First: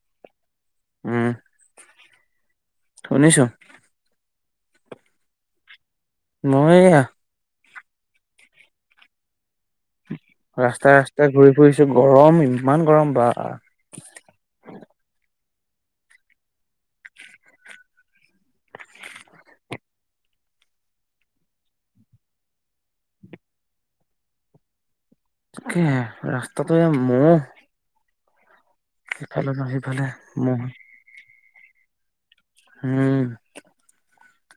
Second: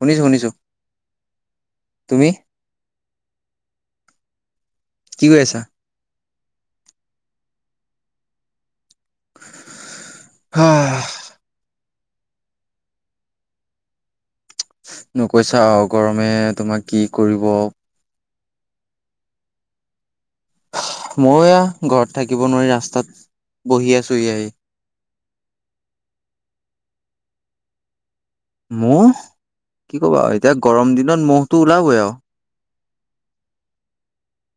অ'শুনিছো, শুনিছো তুমি? শুনিছোঁ। কি কৰি আছা? মই এয়া ৰাস্তাই, হাহ ৰাস্তাই ঘূৰি ফুৰিছো গৰম ইমান গৰম বা। ন'কৈছা আৰু গৰমে তোমাক কি কৰিব। মই এয়া ঘৰত থাকিব নোৱাৰি ৰাস্তাত বহি আছোঁহি আহি। তাকেহে ৰাস্তাটো এ, মৌ মৌহ নহয় কি সিফালে ক'বা আৰু এতিয়া মহ গৰম দিনত মহটো ওলাবই আৰু। উম,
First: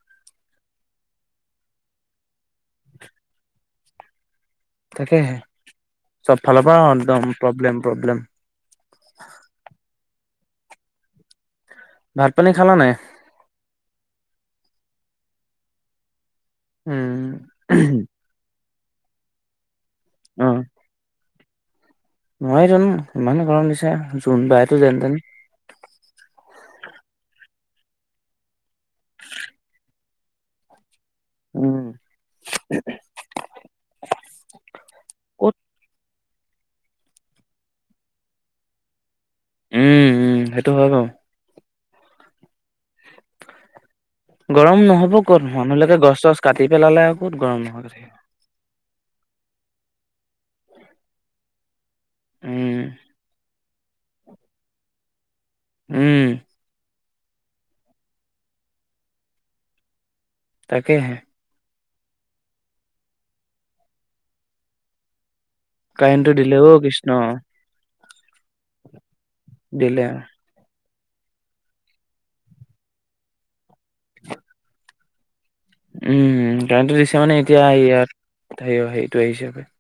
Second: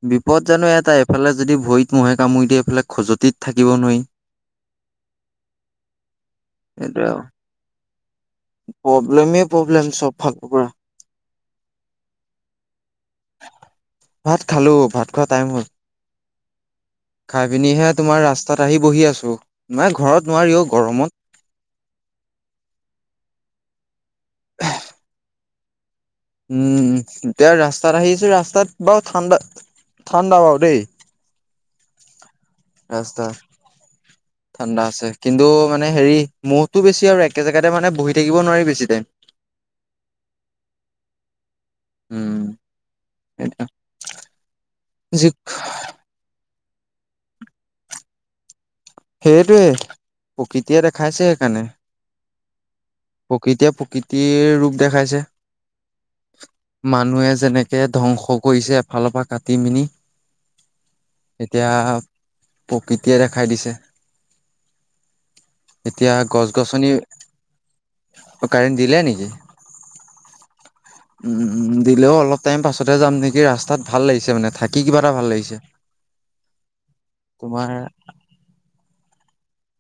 বিপদ জানো এটাই এফালে যদি ভৰিত মহে কামুৰি দিয়ে এইফালে খজতিত থাকিব নোৱাৰি। তাকেহে চব ফালৰ পৰা একদম প্ৰব্লেম, প্ৰব্লেম। প্ৰব্লেমেই প্ৰব্লেম চব ভাল পৰা। ভাত-পানী খালা নাই? ভাত খালোঁ ভাত খোৱা টাইম হ'ল। উম, খায় পিনিহে তোমাৰ ৰাস্তাত আহি বহি আছো নাই ঘৰত নোৱাৰিও অ'গৰমত। নোৱাৰি জানো ইমানে গৰম দিছে জোনবাইতো যেনতেন। উম, এতিয়া ৰাস্তাত আহিছো ৰাস্তাত বাৰু ঠাণ্ডা, ঠাণ্ডা বাৰু দেই। উম, ৰাস্তা [inaudible] ঠাণ্ডা আছে কিন্তু ক'ত মানে হেৰি মহটো বেছি আৰু একে জেগাতে মানে বহি থাকিব নোৱাৰি বেছি টাইম। উম, উম সেইটো হয় বাৰু। উম, এইটা গৰম নহ'ব ক'ত মানুহবিলাকে গছ-চছ কাটি পেলালে আৰু ক'ত গৰম নহ সেইটোৱে প্ৰকৃতিয়ে দেখাইছে সেইকাৰণে। উম, প্ৰকৃতিয়ে প্ৰকৃতিৰ ৰূপ দেখাইছে। উম, মানুহে যেনেকে ধ্বংস কৰিছে এফালৰ পা কাটি- মিনি। তাকেহে। এতিয়া প্ৰকৃতিয়ে দেখাই দিছে। এতিয়া কাৰেণ্টটো দিলে অ' গছ-গছনি, কৃষ্ণ কাৰেণ্ট দিলে নেকি? দিলে। দিলেও অলপ টাইম পাছতে যাম নেকি ৰাস্তাত ভাল লাগিছে মানে থাকি কিবা ভাল লাগিছে। উম' কাৰেণ্টটো দিছে মানে এতিয়া তোমাৰ ইয়াত সেইটো আহিছে সপাই।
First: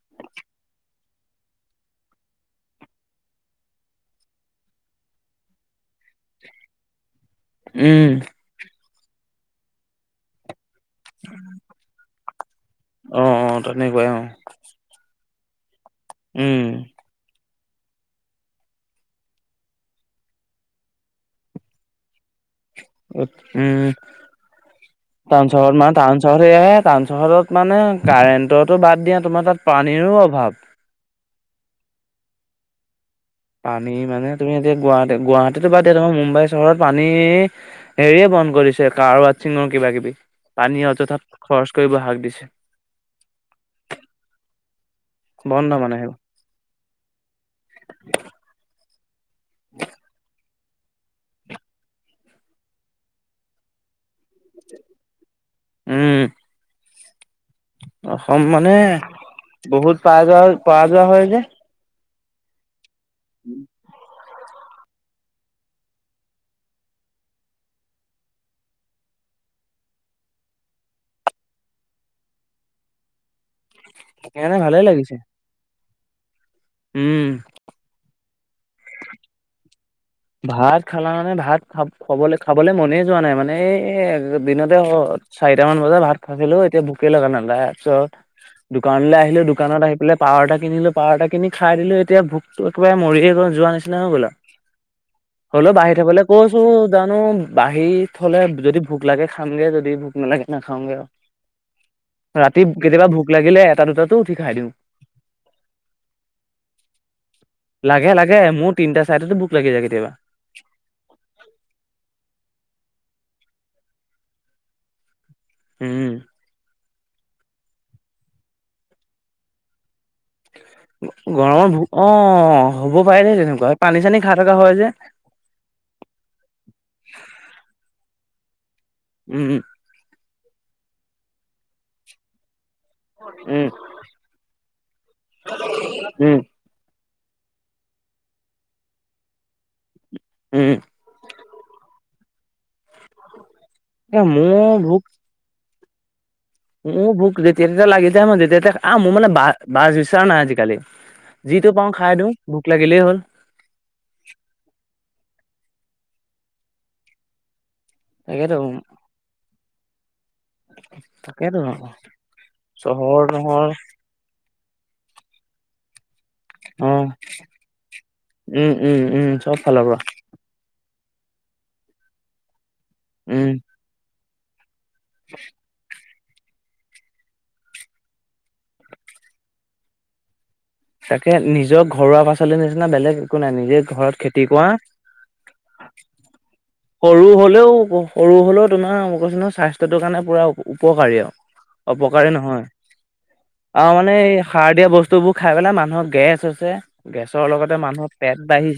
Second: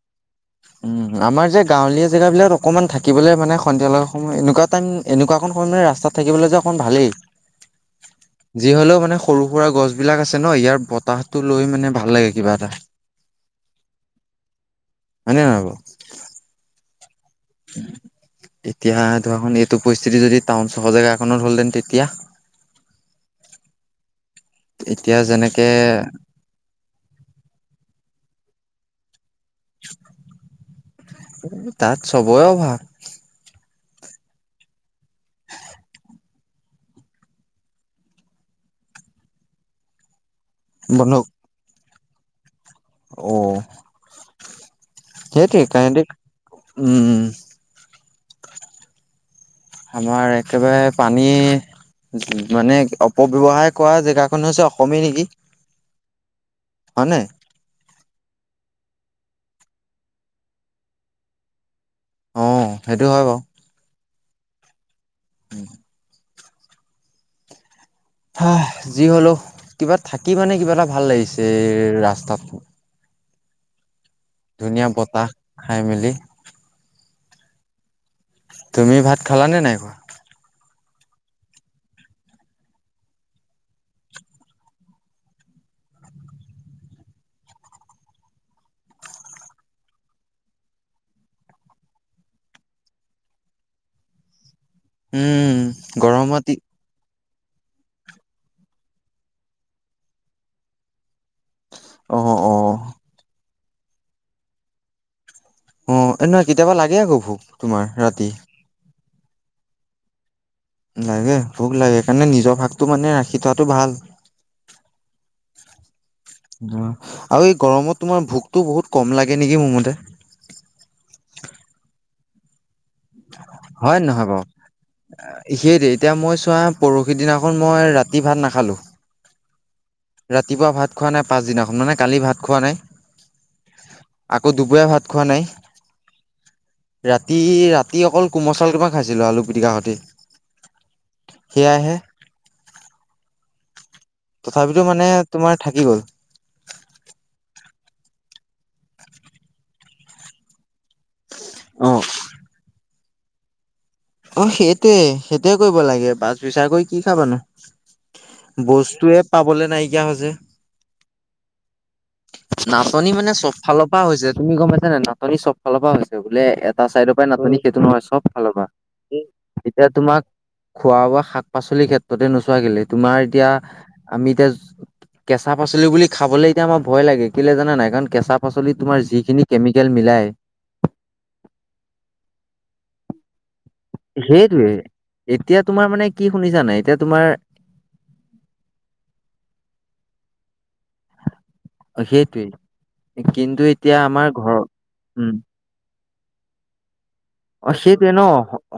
আমাৰ যে গাঁৱলীয়া জেগাবিলাক অকণমান থাকিবলে মানে সন্ধিয়া লগা সময় এনেকুৱাত এনেকুৱা অকণ সময়ত মানে ৰাস্তাত থাকিবলে যে অকমান ভালেই। উম'। যি হ'লেও মানে সৰু-সুৰা গছ বিলাক আছে ন, ইয়াৰ বতাহটো লৈ মানে ভাল লাগে কিবা এটা। অ'অ' তেনেকুৱাই অ'। হয় নে নহয় বাৰু। উম'। এতিয়া ধৰা মানে এইটো পৰিস্থিতি যদি টাউন চহৰ জেগাকনত হ'লহেতেন তেতিয়া? উম' এতিয়া টাউন যেনেকে চহৰত মানে টাউন চহৰত। সেয়াহে টাউন চহৰত মানে কাৰেণ্টতো বাদ দিয়া তোমাৰ তাত পানীৰো অভাৱ। তাত চবৰে অভাৱ। পানী মানে তুমি এতিয়া গুৱাহাটী, গুৱাহাটীতো বাদ দিয়া তোমাৰ মুম্বাই চহৰত পানী হেৰিয়ে বন্ধ কৰি দিছে। কাৰ ৱচিঙৰ কিবা-কিবি, পানী বন্ধ অযথা খৰচ কৰিব শাক দিছে। অ'। সেইটোৱে বন্ধ মানে সেইবোৰ কাৰেণ্টটো, উম'। আমাৰ একেবাৰে পানী মানে অপব্যৱহাৰ কৰা জেগাকনে হৈছে অসমেই নেকি। উম'। হয় নে? অসম মানে, বহুত পাৰাজ, পৰাজয় হয় যে। অ' সেইটো হয় বাৰু। হা, যি হলেওঁ কিবা থাকি মানে কিবা এটা ভাল লাগিছে ৰাস্তাত। সেইকাৰণে ভালে ধুনীয়া লাগিছে বতাহ খাই মেলি। উম'। তুমি ভাত খালানে, নাই খোৱা? ভাত খালা মানে, ভাত খাব খাব খাবলে মনে যোৱা নাই, মানে এই দিনতে চাৰিটা মান বজাত ভাত খাইছিলো, এতিয়া ভোকে লগা নাই, তাৰপিছত দোকানলে আহিলো দোকানত আহি পাৱাৰ এটা কিনিলো, পাৱাৰ এটা কিনি খাই দিলোঁ এতিয়া ভোক তোৰ একেবাৰে মৰিয়ে যোৱা নিচিনা হৈ গ'ল আও। উম হলো বাঢ়ি থবলে গৰমত কৈছো জানো। বাঢ়ি থলে যদি ভোক লাগে খামগে, যদি ভোক নালাগে নাখাওগে আও। অ অ ৰাতি কেতিয়াবা ভোক লাগিলে এটা দুটাটো উঠি খাই দিওঁ। অ' এ নহয় কেতিয়াবা লাগে আক ভোক তোমাৰ লাগে ৰাতি। লাগে মোৰ তিনিটা চাৰিটাটো ভুক লাগি যায় কেতিয়াবা। লাগে ভোক লাগে, সেইকাৰণে নিজৰ ভাগটো মানে ৰাখি থোৱাটো ভাল। উম'। অ' আৰু এই গৰমত তোমাৰ ভোকতো বহুত কম লাগে নেকি মোৰ মতে। গৰমৰ ভো, অ' হ'ব পাৰে দেই তেনেকুৱা, পানী চানী খাই থকা হয় যে। সে দেই এতিয়া মই চোৱা পৰহি দিনাখন মই ৰাতি ভাত নাখালো। উম, ৰাতিপুৱা ভাত খোৱা নাই পাঁচদিনাখন মানে কালি ভাত খোৱা নাই। উম, আকৌ দুপৰীয়া ভাত খোৱা নাই উম, ৰাতি, ৰাতি তি অকল কোমল চাউল কেইটামান খাইছিলোঁ আলু পিটিকাৰ সৈতে। উম, সেয়াহে। এ মোৰ তথাপিতো ভোক মানে তোমাৰ থাকি গ'ল। মোৰ ভোক যেতিয়া তেতিয়া লাগি যায় মই যেতিয়া আহ মোৰ মানে বা বাছ বিচাৰা নাই আজিকালি। যিটো অ পাওঁ খাই দিও ভোক লাগিলেই হ'ল। অ' সেইটয়ে সেইটয়ে কৰিব লাগে বাছ বিচাৰ কৰি কি খাবানো। তাকেতো বস্তুয়ে পাবলে নাইকিয়া হৈছে। তাকেইতো নহ নাটনি চহৰ মানে - চব নহৰ ফালৰ হৈছে তুমি গমাইছ নে নাটনি চব ফালৰ পৰা হৈছে বোলে এটা অ', চাইডৰ পৰা নাটনি সেইটো নহয় চব ফালৰ পৰা। উম, উম, উম, চব ফালৰ এতিয়া পৰা তোমাক খোৱা বোৱা শাক-পাচলিৰ ক্ষেত্ৰতে নোচোৱা কেলে। তোমাৰ উম। এতিয়া আমি এতিয়া কেঁচা পাচ পাচলি বুলি খাবলৈ এতিয়া আমাৰ ভয় লাগে কেলৈ জানা নাই কাৰণ কেঁচা পাচলিত তোমাৰ যিখিনি কেমিকেল মিলাই তাকে নিজৰ ঘৰুৱা পাচলিৰ নিচিনা বেলেগ একো নাই নিজে ঘৰত খেতি কৰা সেইটোৱে এতিয়া তোমাৰ মানে কি শুনিছা নাই এতিয়া তোমাৰ সৰু হলেও হব। সৰু হ'লেও তোমাৰ মোই কৈছো না স্বাস্থ্যটোৰ কাৰণে পূৰা উপকাৰী আৰু। অপকাৰে সেইটোৱে নহয় কিন্তু আৰু এতিয়া মানে আমাৰ এই ঘৰৰ সাৰ দিয়া উম বস্তুবোৰ সেইকাৰণে মানুহৰ গেছ হৈছে। গেছৰ অলপ অ'সেইটোয়ে ন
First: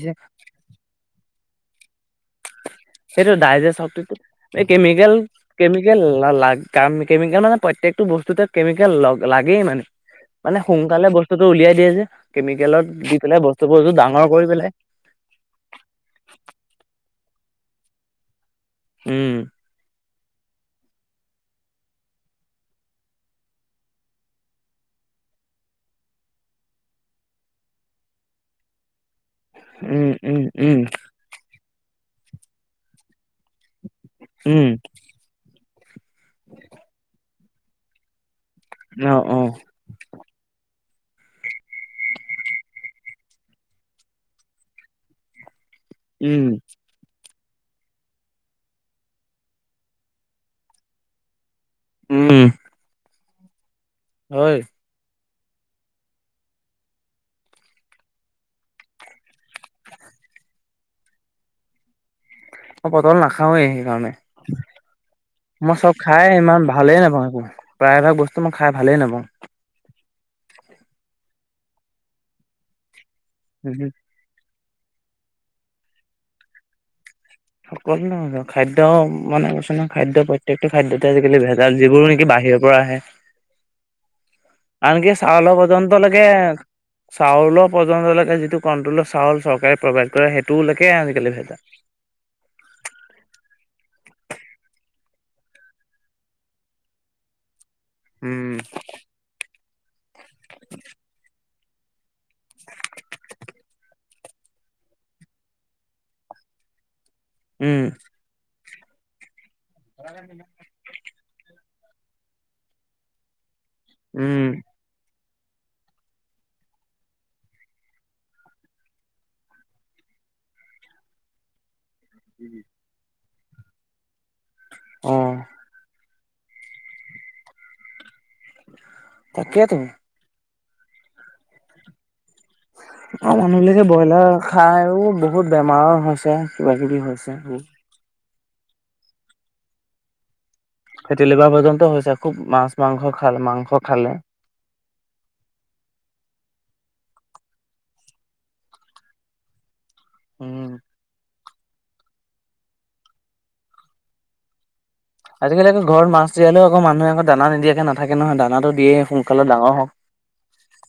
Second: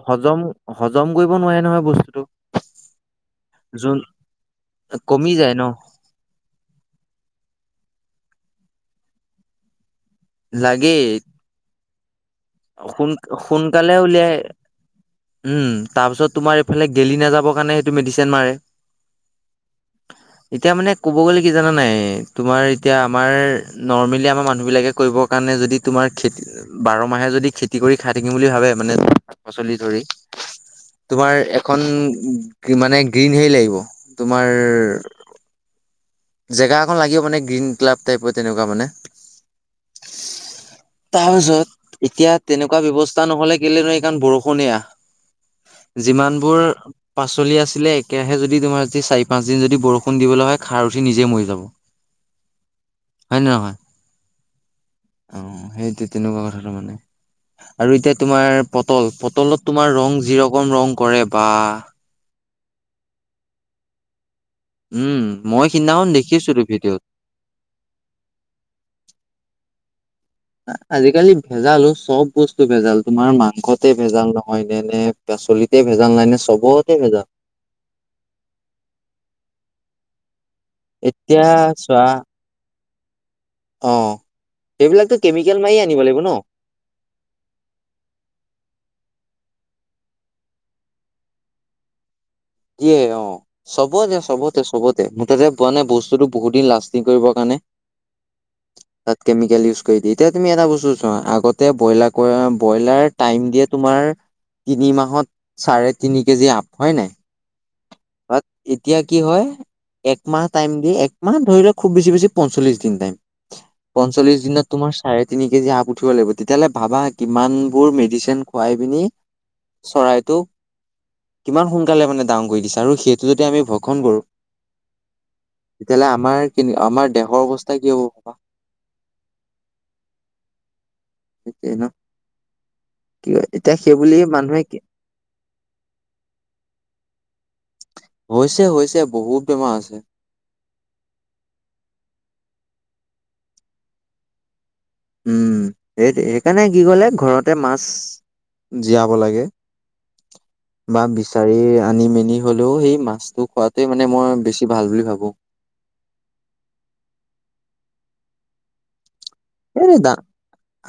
হজম হজম কৰিব নোৱাৰে নহয় বস্তুটো। সেইটো ডাইজেশন যোন শক্তি এই কেমিকেল কমি যায় ন কেমিকেল লা লাগ কেমিকেল মানে প্ৰত্যেকটো বস্তুতে কেমিকেল লাগেই মানে মানে লাগেই সোনকালে বস্তু। বস্তুটো উলিয়াই দিয়ে যে কেমিকেলত সোন দি পেলাই বস্তুবোৰটো সোনকালে ডাঙৰ উলিয়াই কৰি পেলাই। উম,। তাৰ পিছত তোমাৰ এইফালে গেলি নাযাবৰ কাৰণে সেইটো মেডিচিন মাৰে উম, এতিয়া মানে ক'ব গ'লে কি জানা নে নাই তোমাৰ এতিয়া আমাৰ নৰ্মেলি আমাৰ মানুহ বিলাকে কৰিব কাৰণে যদি তোমাৰ খেত বাৰ মাহে যদি খেতি কৰি খাই থাকিম বুলি মানে পাচলি ধৰি উম উম উম তোমাৰ এখন মানে গ্ৰীণ হেৰি লাগিব তোমাৰ উম জেগা অকন লাগিব‌ মানে গ্ৰীণ ক্লাব টাইৰ তেনেকুৱা মানে। অ'অ'। তাৰ পিছত এতিয়া তেনেকুৱা ব্যৱস্থা নহলে কেলেন ৰ কাম বৰষুণে আহ। [inaudible] যিমান বোৰ পাচলি আছিলে একেৰাহে যদি তোমাৰ যদি চাৰি পাঁচ দিন যদি বৰষুণ দিবলৈ হয় খাৰ সি নিজে মৰি যাব। উম, হয় নে নহয়? হয়। অ', সেইটো তেনেকুৱা কথা তাৰ মানে। আৰু এতিয়া তোমাৰ পটল পটলত তোমাৰ ৰং যি ৰকম ৰং কৰে বা। মই পটল নাখাওৱেই, সেইকাৰণে। উম মই চব সিদিনাখন খাই দেখিছিলো ইমান ভিডিঅ'ত ভালেই নাপাওঁ একো প্ৰায় ভাগ বস্তু মই খাই ভালেই নাপাওঁ। আজিকালি ভেজাল চব বস্তু ভেজাল তোমাৰ মাংসতে ভেজাল নহ হয় [unintelligible] পাচলিতে ভেজাল নাই নে চবতে ভেজাল। সকলো নহয় খাদ্য মানে কৈছো নহয় খাদ্য পৈ প্ৰত্যেকটো খাদ্যতে আজিকালি এতিয়া ভেজাল যিবোৰো চোৱা নেকি বাহিৰৰ পৰা আহে। অ'। আনকি সেইবিলাকতো চাউল কেমিকেল মাৰি পৰ্যন্ত আনিব লাগিব লৈকে। ন চাউলৰ পৰ্যন্তলৈকে যিটো কণ্ট্ৰলৰ চাউল চৰকাৰে প্ৰভাইড কৰে সেইটোলৈকে আজিকালি ভেজাল। [unintelligible] অ'। চবতে, চবতে, চবতে মুঠতে পোৱা নাই বস্তুটো বহুত দিন লাষ্টিং কৰিবৰ কাৰণে। উম, তাত কেমিকেল ইউজ কৰি দিয়ে। এতিয়া তুমি এটা বস্তু চোৱা আগত [unintelligible] ব্ৰইলাৰ [unintelligible] ব্ৰইলাৰ টাইম দিয়ে তোমাৰ তিনি মাহত চাৰে তিনি কেজি আপ হয় নে নাই। উম। বাত এতিয়া কি হয় একমাহ টাইম দি এক মানে ধৰি লোৱা খুব বেছি, বেছি পঞ্চল্লিশ দিন টাইম পঞ্চল্লিশ উম, দিনত। তোমাৰ চাৰে তিনি কেজি আপ উঠিব লাগিব তেতিয়াহ'লে ভাবা কিমান বোৰ মেডিচিন খুৱাই পিনি চৰাইটো কিমান সোনকালে মানে ডাঙ [unintelligible] সেইটো যদি আমি ভক্ষণ কৰোঁ। অ'। তেতিয়াহ'লে আমাৰ [unintelligible] আমাৰ দেহৰ অৱস্থা কি হ'ব ভাৱ। তাকেতো। ট্ৰেইনৰ আমাৰ মানুহ বিলাকে ব্ৰইলাৰ মানুহে কি খাইও বহুত বেমাৰৰ হৈছে কিবা কিবি হৈছে। হৈছে, হৈছে বহুত বেমাৰ হৈছে। ফেটি লিভাৰ পৰ্যন্ত হৈছে খুব মাছ মাংস খাল মাংস খালে। উম সেইটো সেইকাৰণে কি ক'লে ঘৰতে মাছ জীয়াৱ লাগে। উম, বা বিছ [unintelligible] আনি মেনি হ'লেও‍ঁ সেই মাছটো খোৱাটোৱে মানে মই বেছি ভাল বুলি ভাবোঁ। আজিকালি আকৌ ঘৰত মাছ জীয়ালেওঁ আকৌ মানুহে আকৌ দানা নিদিয়াকে নাথাকে নহয় দানাটো দিয়ে সো এই দা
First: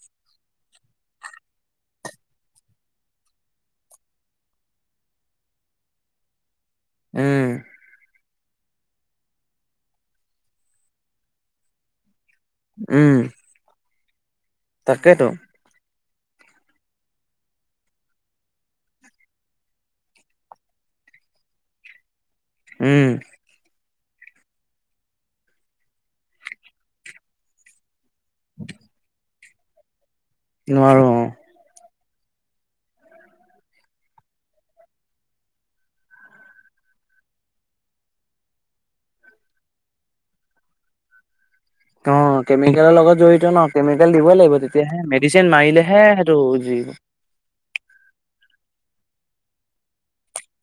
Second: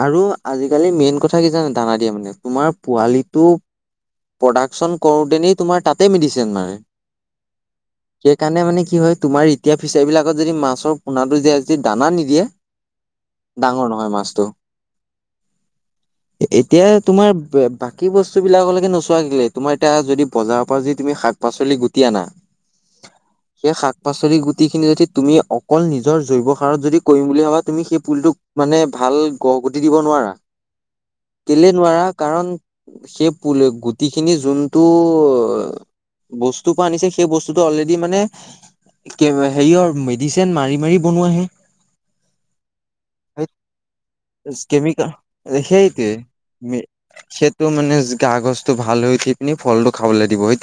আৰু আজি কালি মেইন কথা কি জানা দানা দিয়া মানে তোমাৰ পোৱালিটো প্ৰডাকশ্যন কৰোঁ তেনেই তোমাৰ তাতে মেডিচিন মাৰে। উম। সেইকাৰণে মানে কি হয় তোমাৰ এতিয়া ফিচাৰী বিলাকত যদি মাছৰ পোনাটো যে আদি দানা নিদিয়ে উম। ডাঙৰ নহয় মাছটো। তাকেতো। এতিয়া তোমাৰ বাকী বস্তু বিলাকৰ লৈকে নচ তোমাৰ এতিয়া যদি বজাৰৰ পৰা যদি তুমি শাক পাচলি গুটি আনা। উম। সেই শাক পাচলি গুটি খিনি যদি তুমি অকল নিজৰ জৈৱ সাৰত যদি কৰিম বুলি ভাবা তুমি সেই পুলিটোক মানে ভাল গহগতি দিব নোৱাৰা। নোৱাৰোঁ। কেলে নোৱাৰা কাৰণ সেই পোল গো খিনি যোনটো বস্তু পা আনিছে সেই বস্তুটো অলৰেডি মানে কি হেৰিয়ৰ মেডিচেন মাৰি, মাৰি বনোৱাহে। অ'! কেমিকেলৰ লগত জড়িত ন'। কেমিকেল দিবই লাগিব, তেতিয়াহে। কেমিকেল মেডিচিন মাৰিলেহে, সেইটোৱে সেইটো জী সেইটো মানে, গা-গছটো ভাল হৈ, উঠি পিনি, ফলটো খাবলৈ দিব। [unintelligible]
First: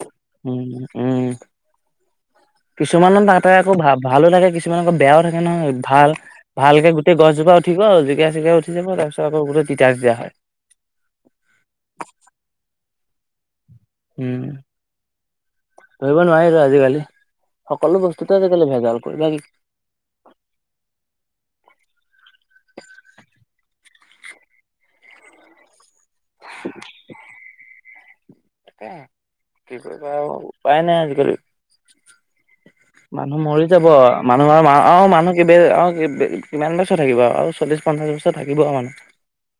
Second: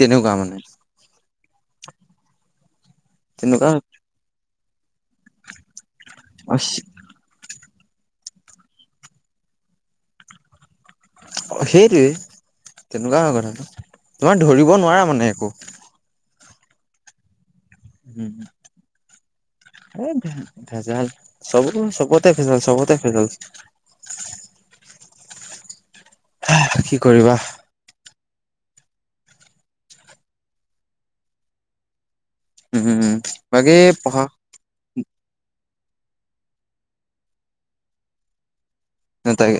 উম, মানে উম। কিছুমানৰ তাতে, তেনেকুৱা আকৌ ভা-ভালোঁ থাকে। কিছুমান আকৌ, বেয়াও থাকে নহয়, ভাল-ভালকে গু এই, গছজোপা উঠিব। জিকাই-চিকাই উঠি যাব, তাৰপিছত আকৌ, গোটেই তিতা-তিতা হয়। অ'! সেইটোৱে, তেনেকুৱা হয়, কথাটো। উম তোমাৰ, ধৰিব নোৱাৰা মানে, একো। ধৰিব নোৱাৰি ত' আজিকালি। সকলো উম বস্তুতে, আজিকালি ভেজাল [unintelligible] এই, ভেজাল, চব-চবতে ভেজাল, চবতে ভেজাল। [inaudible] [unintelligible] কি কৰিবা? এ, কি কৰিবা আৰু! উপায় নাই আজিকালি। উম মানুহ মৰি বাকী যাব অ' পঢ়া মানুহ [unintelligible] মানুহ [unintelligible] কিমান বছৰ থাকিব আৰু চল্লিশ, পঞ্চাশ বছৰ থাকিব আৰু মানুহ। তাকে,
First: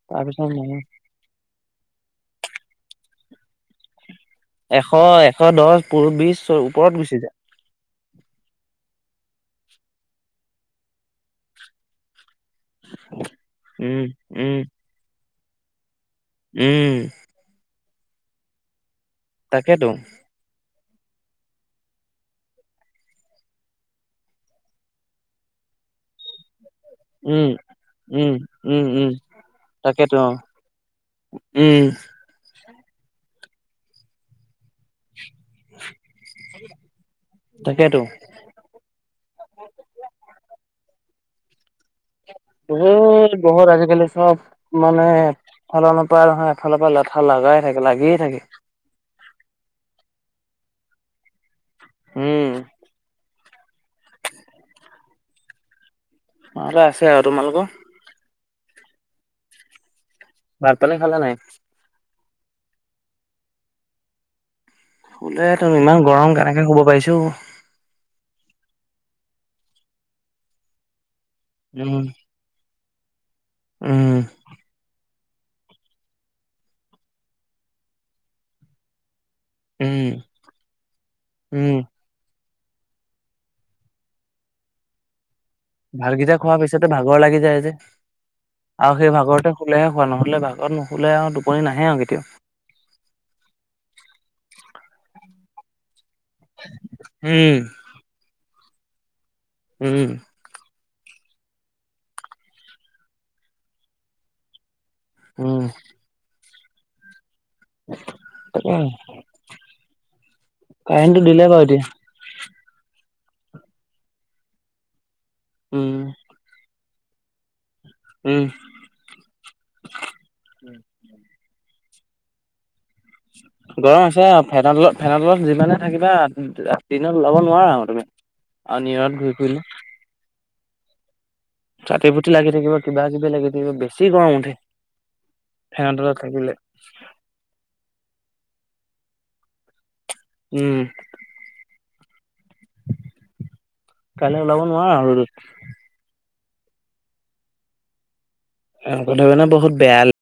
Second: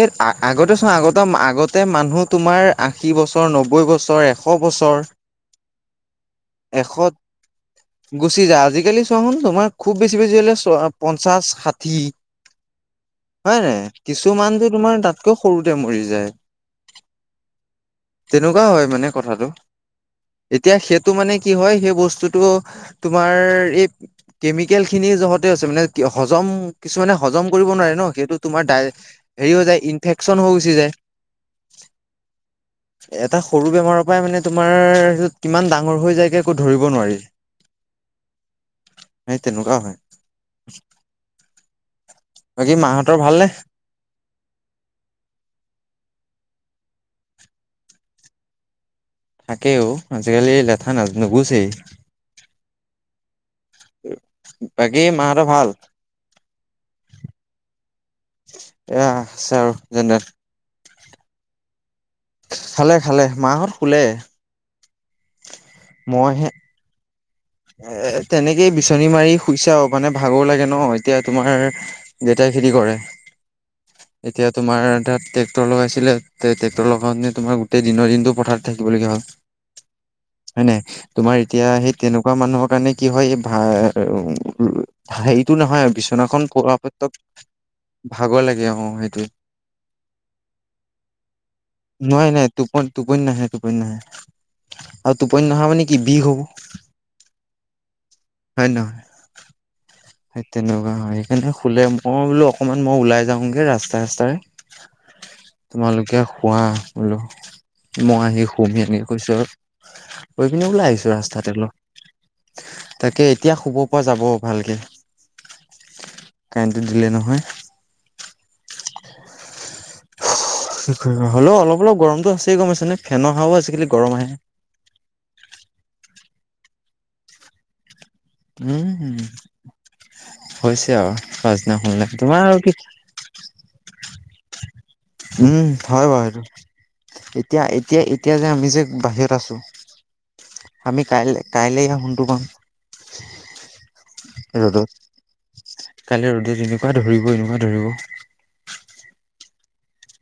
এই তাৰপিছত মানুহ আগতে চোন, আগত একদম আগতে মানুহ তোমাৰ, আশী বছৰ, নব্বৈ বছৰ, এ এশ, এশ দহ, [unintelligible] বিছ, এশ ওপৰত গুচি যায়। গুচি যায়। আজিকালি, চোৱাচোন তোমাৰ, খুউব বেছি-বেছি হ'লে, পঞ্চাশ, ষাঠি। [unintelligible] হয়ে নাই? উম উম কিছুমান যে তোমাৰ, তাতকৈ সৰুতে মৰি যায়। উম! তেনেকুৱা হয় মানে, কথাটো। তাকেতো এতিয়া, সেইটো মানে কি হয়, সেই বস্তুটো তোমাৰ, এই, কেমিকেল খিনি যহতে আছে, মানে। হজম, কিছুমানে হজম উম কৰিব নোৱাৰে ন'! উম সেইটো। [unintelligible] উম উম সেৰি হৈ যায়, তাকেতো অ ইনফেকচন হৈ গুচি যায়। উম এটা সৰু বেমাৰৰ পৰাই মানে, তোমাৰ কিমান ডাঙৰ হৈ যায়গে, একো ধৰিব নোৱাৰি। তাকেতো সেই, তেনেকুৱা হয়। বাকী মাহঁতৰ [unintelligible] ভালনে বহুত আজিকালি চব মানে, এফালৰ পৰা নহয়, এফালৰ পৰা লেঠা লাগাই থাকে, লাগিয়ে থাকে। তাকে অ'! আজিকালি, লেঠা নাজ, নুগুচেই। উম! বাকী, মাহঁতৰ ভাল? মাহঁতে আছে আৰু তোমালোকৰ? এয়া, আছে আৰু যেনে ভাত-পানী খালা নাই? খালে-খালে, মাহঁত শুলে। শুলে [unintelligible] ইমান গৰম! মইহে কেনেকে শুব পাৰিছে অ'? এ, তেনেকেই বিচনী মাৰি শুইছে আওঁ। মানে, ভাগৰ লাগে ন'! এতিয়া তোমাৰ, উম যে তাই খেতি কৰে। উম এতিয়া তোমাৰ, তাত ট্ৰেক্টৰ লগাইছিলে, ট্ৰেক্টৰ লগাওঁতে তোমাৰ, গোটেই দিনৰ দিনটো পথাৰত থাকিবলগীয়া হ'ল। উম হয় নাই? তোমাৰ এতিয়া, উম সেই তেনে কুৱা মানুহৰ কাৰণে, কি হয়! এই, ভা [unintelligible] সেৰিটো নহয়। ভাতকেইটা বিচনাখন খোৱাৰ পৰাৰ পিছতে ক্ষেত্ৰত, ভাগৰ লাগি যায় যে ভাগৰ লাগে, অ'! আৰু সেই, সেইটোৱে ভাগৰতে শুলেহে শুৱা, নহ'লে ভাগৰত নুশুলে আৰু টোপনি নাহে আৰু কে নোৱাৰি-নোৱাৰি, টোপ-টোপনী নাহে, টোপনী নাহে। আৰু টোপনী নহা মানে কি! বিষ হ'ব। উম। হয় নহয়? উম। সেই তেনেকুৱা হয়, সেইকাৰণে শুলে মই বোলো অকণমান মই ওলাই যাওঁগে ৰাস্তাই ৰাস্তাৰে উম, - তোমালোকে শুৱা বোলো। মই আহি তাকে শুমহি এনেকে কৈছো আৰু, কৈ পিনে ওলাই আহিছো কাৰেণ্টটো দিলে ৰাস্তাত বাৰু অলপ। এতিয়া তাকে এতিয়া শুব পৰা যাব ভালকে। উম। কাৰেণ্টটো দিলে নহয়। উম। কি কৰিম আৰু, হ'লো অলপ অলপ গৰমটো আছেই গম পাইছ নে? গৰম আছে অ, ফেনৰতলত ফেনৰতলত যিমানে থাকিবা দিনত ওলাব নোৱাৰা আৰু তুমি। আৰু উম নিয়ৰত ঘূৰি ফুৰিলে - হৈছে আৰু পাচদিনাখনলে তোমাৰ আৰু কি - বা আজি বেলেগে এদি কিন্তু বেছি গৰম উঠে। উম ফেনৰ হয় তলত বাৰু থাকিলে সেইটো। এতিয়া এতিয়া এতিয়া যে আমি যে বাহিৰত আছো, উম, আমি কাইলে - কাইলে ইয়াৰ সোনটো পাম। কাইলে ওলাব ৰ'দত নোৱাৰা আৰু ৰদত। কাইলে ৰ'দে এনেকুৱা ধৰিব এনেকুৱা ধৰিব - আন কথা কাৰণে বহুত বেয়া -